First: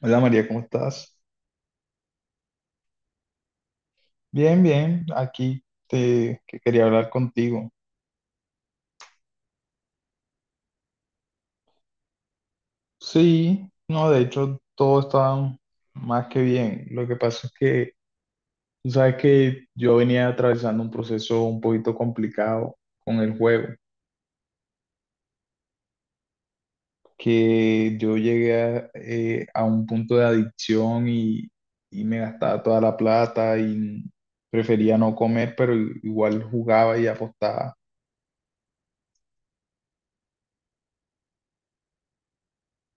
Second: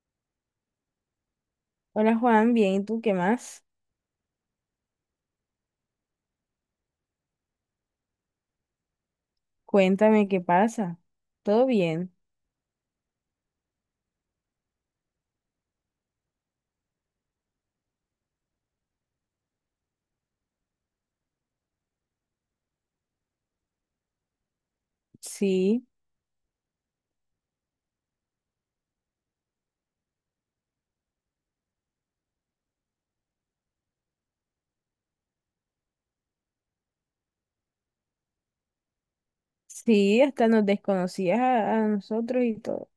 Hola María, ¿cómo estás? Hola Juan, bien, ¿y tú qué más? Bien, bien, aquí te que quería hablar contigo. Cuéntame qué pasa. ¿Todo bien? Sí, no, de hecho todo está más que bien. Lo que pasa es que tú sabes que yo venía atravesando un proceso un poquito complicado con el juego, Sí, que yo llegué a un punto de adicción y me gastaba toda la plata y prefería no comer, pero igual jugaba y apostaba. sí, hasta nos desconocías a nosotros y todo.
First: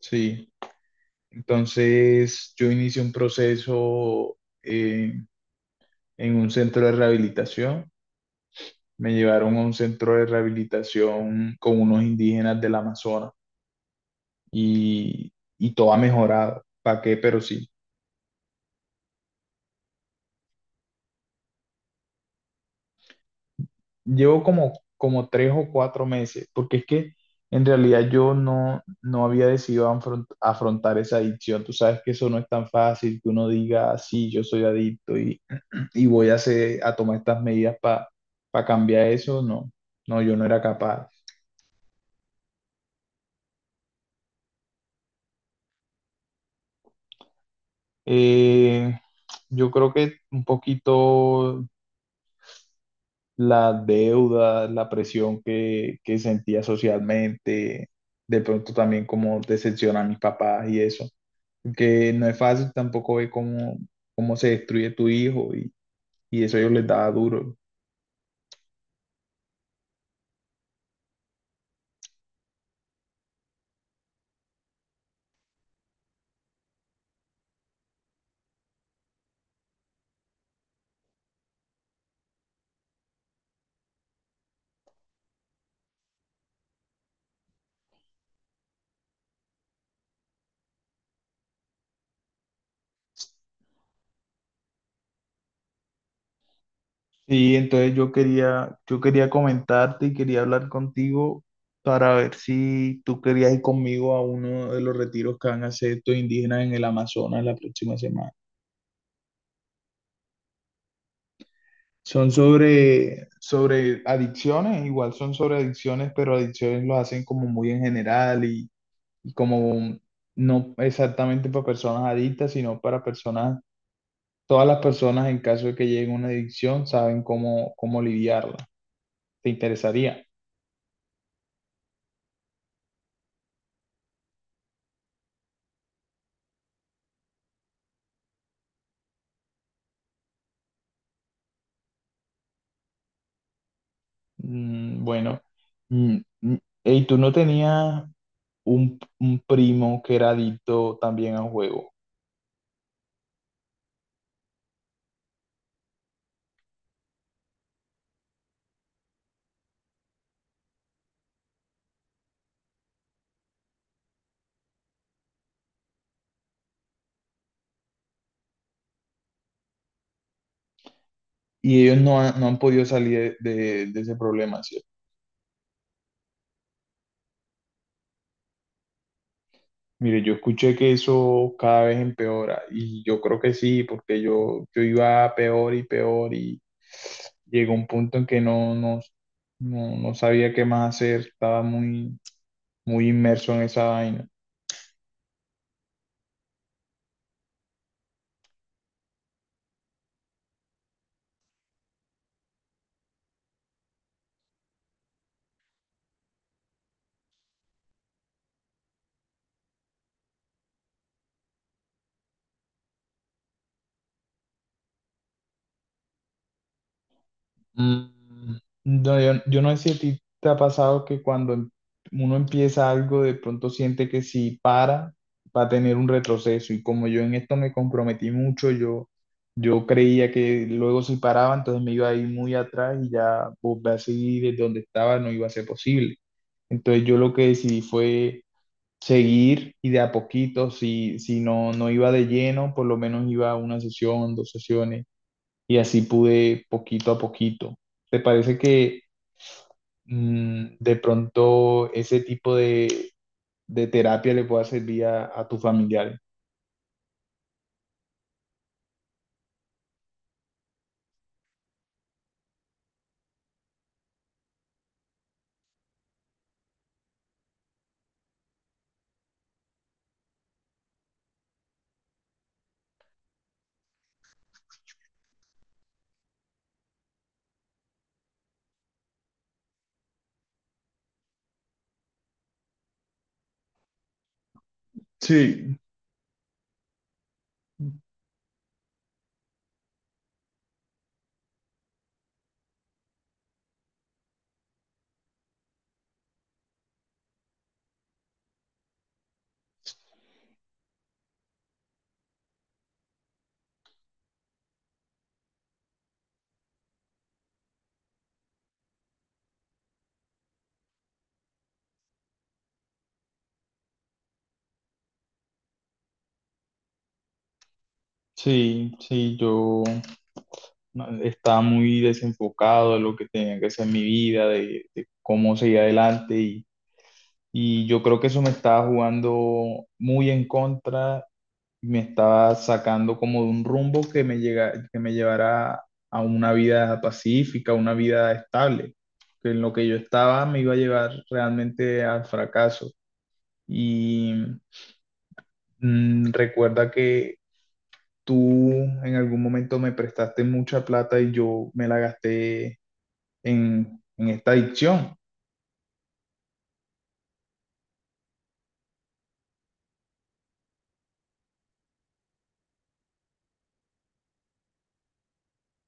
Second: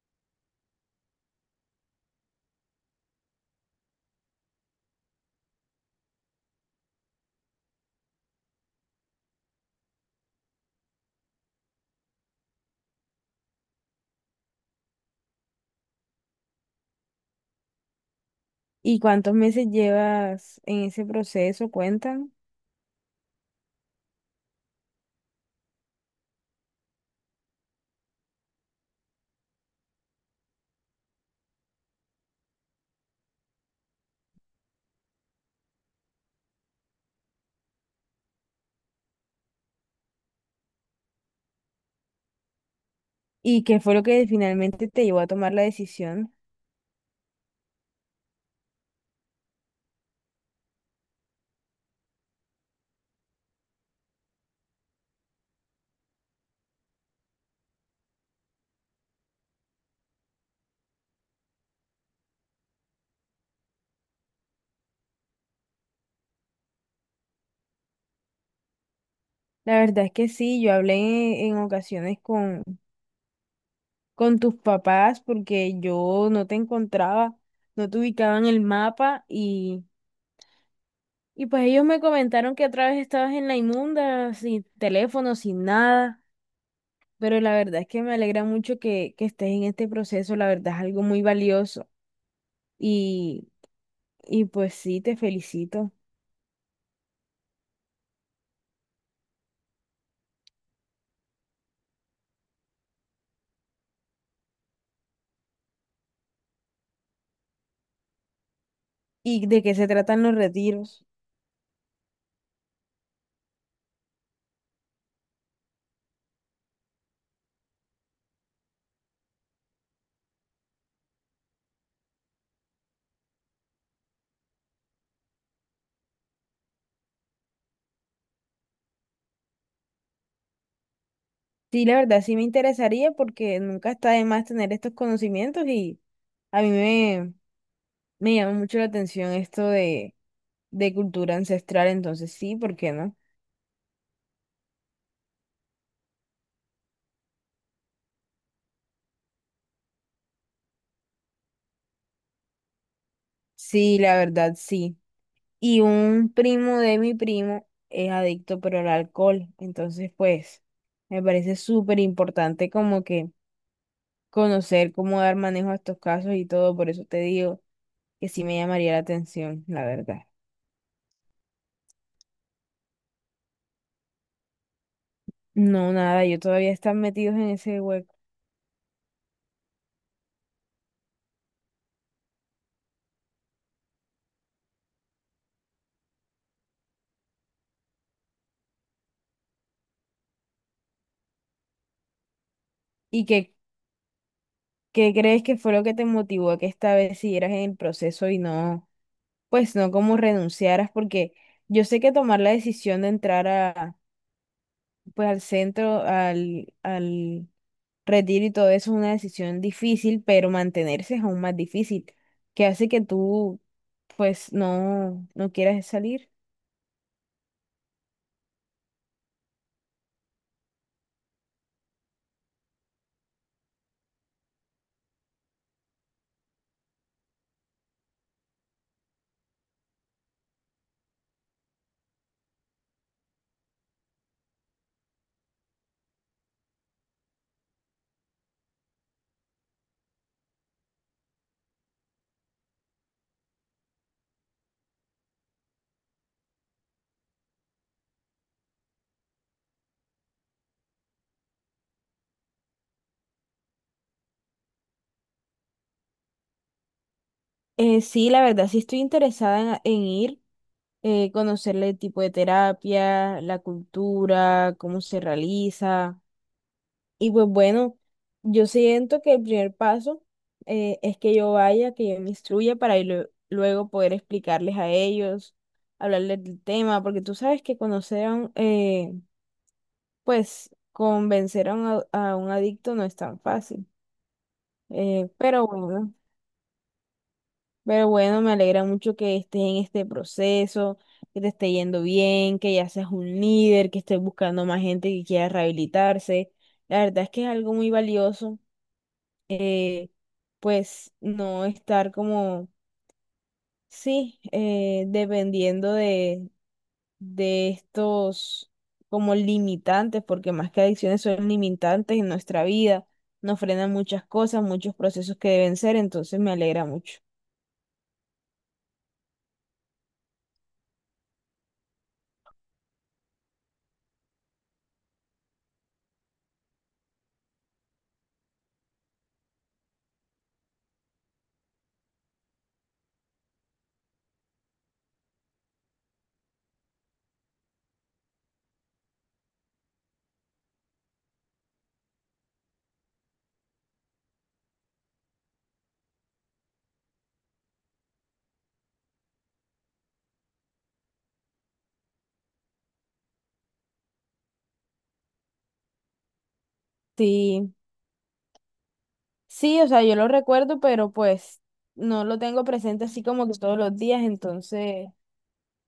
Sí. Entonces, yo inicié un proceso eh, en un centro de rehabilitación. Me llevaron a un centro de rehabilitación con unos indígenas del Amazonas y, y todo ha mejorado. ¿Para qué? Pero sí. ¿Y cuántos meses llevas en ese proceso? Cuentan. Llevo como 3 o 4 meses, porque es que en realidad yo no había decidido afrontar esa adicción. Tú sabes que eso no es tan fácil que uno diga: "Ah, sí, yo soy adicto y voy a tomar estas medidas para cambiar eso". No, no, yo no era capaz. ¿Y qué fue lo que finalmente te llevó a tomar la decisión? Eh, yo creo que un poquito la deuda, la presión que sentía socialmente, de pronto también como decepcionar a mis papás y eso, que no es fácil tampoco ver cómo se destruye tu hijo y eso yo les daba duro. La verdad es que sí, yo hablé en ocasiones con tus papás porque yo no te encontraba, no te ubicaba en el mapa. Y pues ellos me comentaron que otra vez estabas en la inmunda, sin teléfono, sin nada, pero la verdad es que me alegra mucho que estés en este proceso, la verdad es algo muy valioso y, y pues sí, te felicito. Sí, entonces yo quería comentarte y quería hablar contigo para ver si tú querías ir conmigo a uno de los retiros que van a hacer estos indígenas en el Amazonas la próxima semana. ¿Y de qué se tratan los retiros? Son sobre adicciones, igual son sobre adicciones, pero adicciones lo hacen como muy en general y como no exactamente para personas adictas, sino para personas, todas las personas en caso de que lleguen a una adicción saben cómo lidiarla. ¿Te interesaría? Sí, la verdad sí me interesaría porque nunca está de más tener estos conocimientos y a me llama mucho la atención esto de cultura ancestral, entonces sí, ¿por qué no? Bueno, mm, mm, ¿y tú no tenías un primo que era adicto también al juego? Sí, la verdad sí. Y un primo de mi primo es adicto pero al alcohol. Entonces, pues, me parece súper importante como que conocer cómo dar manejo a estos casos y todo. Por eso te digo que sí me llamaría la atención, la verdad. Y ellos no han podido salir de ese problema, ¿cierto? No, nada, yo todavía están metidos en ese hueco. Mire, yo escuché que eso cada vez empeora y yo creo que sí, porque yo iba peor y peor y llegó un punto en que no sabía qué más hacer, estaba muy, muy ¿Y inmerso qué, en esa vaina. qué crees que fue lo que te motivó a que esta vez siguieras en el proceso y no, pues no como renunciaras? Porque yo sé que tomar la decisión de entrar a pues al centro, al retiro y todo eso es una decisión difícil, pero mantenerse es aún más difícil, que hace que tú pues no quieras salir. Mm, No, yo no sé si a ti te ha pasado que cuando uno empieza algo, de pronto siente que si para, va a tener un retroceso. Y como yo en esto me comprometí mucho, yo creía que luego si paraba, entonces me iba a ir muy atrás y ya volver a seguir desde donde estaba no iba a ser posible. Entonces yo lo que decidí fue seguir y de a poquito, si no, iba de lleno, por lo menos iba a una sesión, dos sesiones y así pude poquito a poquito. ¿Te parece que de pronto ese tipo de terapia le pueda servir a tu familiar? Sí, la verdad, sí estoy interesada en ir, conocerle el tipo de terapia, la cultura, cómo se realiza. Y pues bueno, yo siento que el primer paso es que yo vaya, que yo me instruya para ir luego poder explicarles a ellos, hablarles del tema, porque tú sabes que conocer a un, pues convencer a un, a un adicto no es tan fácil. Eh, pero Sí, bueno, pero bueno, me alegra mucho que estés en este proceso, que te esté yendo bien, que ya seas un líder, que estés buscando más gente que quiera rehabilitarse. La verdad es que es algo muy valioso pues no estar como, sí, dependiendo de estos como limitantes, porque más que adicciones son limitantes en nuestra vida, nos frenan muchas cosas, muchos procesos que deben ser, entonces me alegra mucho. sí, sí, yo no, estaba muy desenfocado de lo que tenía que hacer en mi vida, de cómo seguir adelante y yo creo que eso me estaba jugando muy en contra, me estaba sacando como de un rumbo que me llevara a una vida pacífica, una vida estable, que en lo que yo estaba me iba a llevar realmente al fracaso. Y recuerda que tú en algún momento me prestaste mucha plata y yo me la gasté en esta adicción. Sí, sí, o sea, yo lo recuerdo, pero pues no lo tengo presente así como que todos los días, entonces,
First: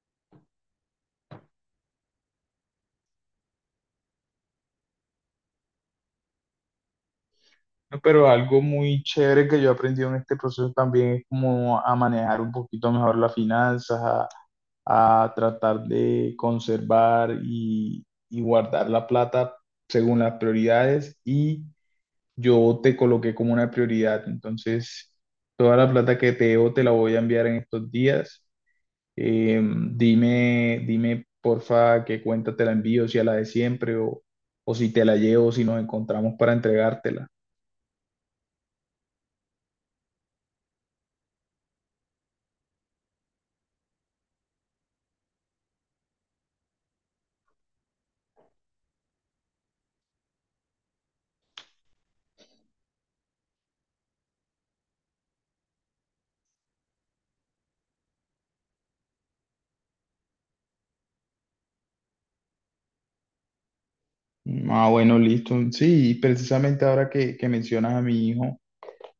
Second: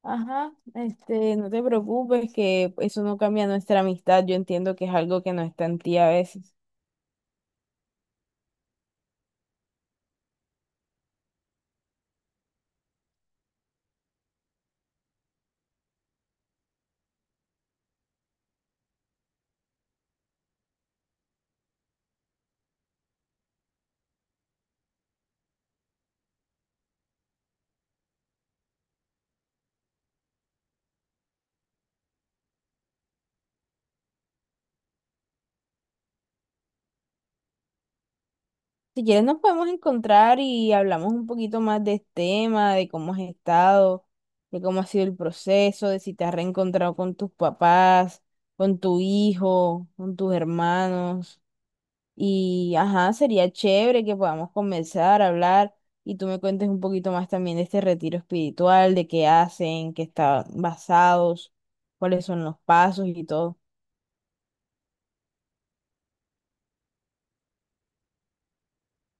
ajá, este, no te preocupes que eso no cambia nuestra amistad, yo entiendo que es algo que no está en ti a veces. Pero algo muy chévere que yo he aprendido en este proceso también es como a manejar un poquito mejor las finanzas, a tratar de conservar y guardar la plata según las prioridades y yo te coloqué como una prioridad. Entonces, toda la plata que te debo te la voy a enviar en estos días. Eh, Dime, dime, porfa, qué cuenta te la envío, si a la de siempre o si te la llevo, si nos encontramos para entregártela. Si quieres nos podemos encontrar y hablamos un poquito más de este tema, de cómo has estado, de cómo ha sido el proceso, de si te has reencontrado con tus papás, con tu hijo, con tus hermanos. Y ajá, sería chévere que podamos comenzar a hablar y tú me cuentes un poquito más también de este retiro espiritual, de qué hacen, qué están basados, cuáles son los pasos y todo. Ah, bueno, listo. Sí, precisamente ahora que mencionas a mi hijo.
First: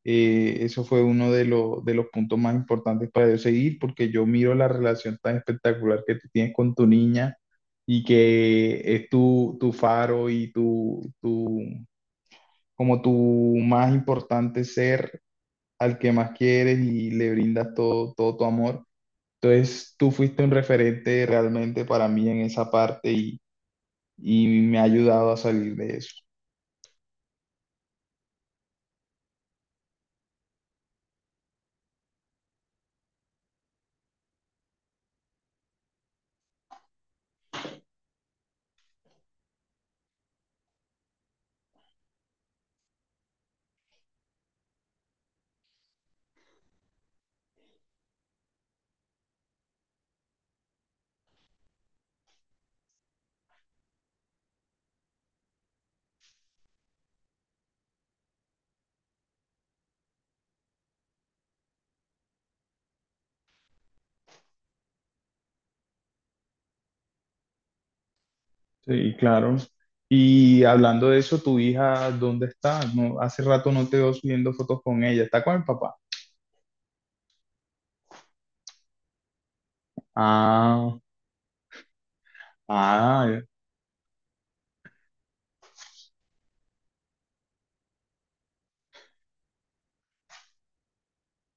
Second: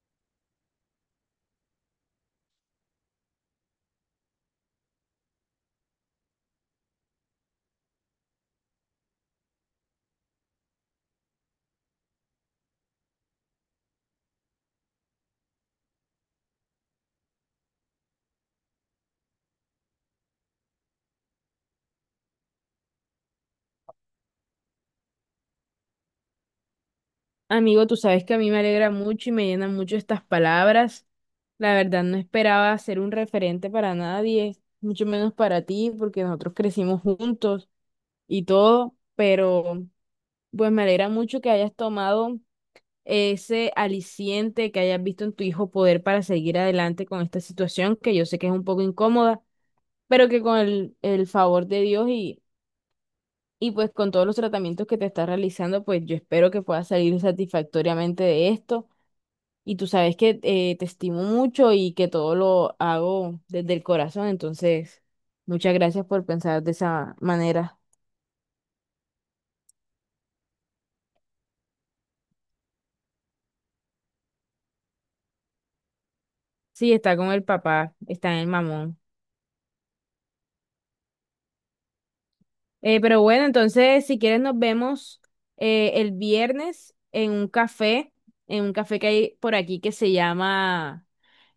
Eso fue uno de los puntos más importantes para yo seguir, porque yo miro la relación tan espectacular que tú tienes con tu niña y que es tu faro y como tu más importante ser al que más quieres y le brindas todo, todo tu amor. Entonces, tú fuiste un referente realmente para mí en esa parte y me ha ayudado a salir de eso. Amigo, tú sabes que a mí me alegra mucho y me llenan mucho estas palabras. La verdad, no esperaba ser un referente para nadie, mucho menos para ti, porque nosotros crecimos juntos y todo, pero pues me alegra mucho que hayas tomado ese aliciente que hayas visto en tu hijo poder para seguir adelante con esta situación, que yo sé que es un poco incómoda, pero que con el favor de Dios y pues con todos los tratamientos que te estás realizando, pues yo espero que puedas salir satisfactoriamente de esto. Y tú sabes que te estimo mucho y que todo lo hago desde el corazón, entonces muchas gracias por pensar de esa manera. Sí, claro. Y hablando de eso, ¿tu hija dónde está? No, hace rato no te veo subiendo fotos con ella. ¿Está con el papá? Sí, está con el papá, está en el mamón. Ah, Pero ah, ya. bueno, entonces si quieres nos vemos el viernes en un café que hay por aquí que se llama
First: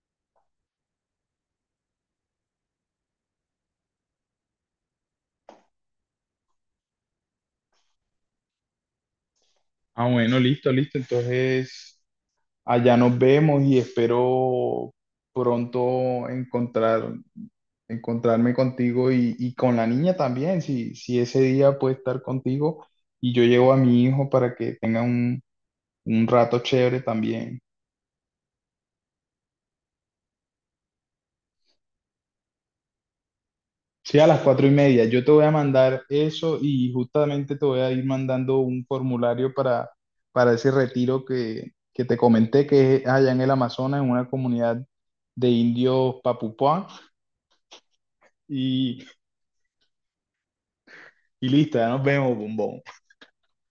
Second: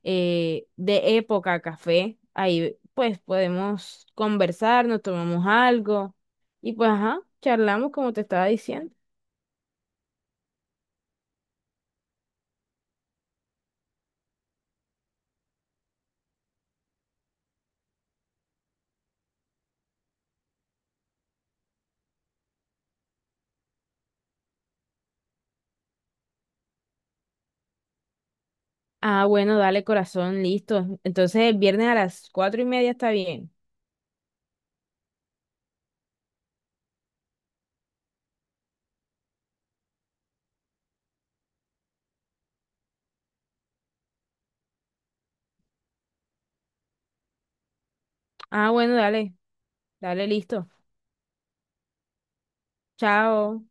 De Época Café. Ahí pues podemos conversar, nos tomamos algo y pues ajá, charlamos como te estaba diciendo. Ah, bueno, listo, listo. Entonces, allá nos vemos y espero pronto encontrarme contigo y con la niña también, si ese día puede estar contigo y yo llevo a mi hijo para que tenga un rato chévere también. Ah, bueno, dale, corazón, listo. Entonces el viernes a las 4:30 está bien. Sí, a las 4:30. Yo te voy a mandar eso y justamente te voy a ir mandando un formulario para ese retiro que te comenté, que es allá en el Amazonas, en una comunidad de indios Papupá. Ah, bueno, Y, dale, dale, listo. y listo, ya nos vemos, bombón. Chao.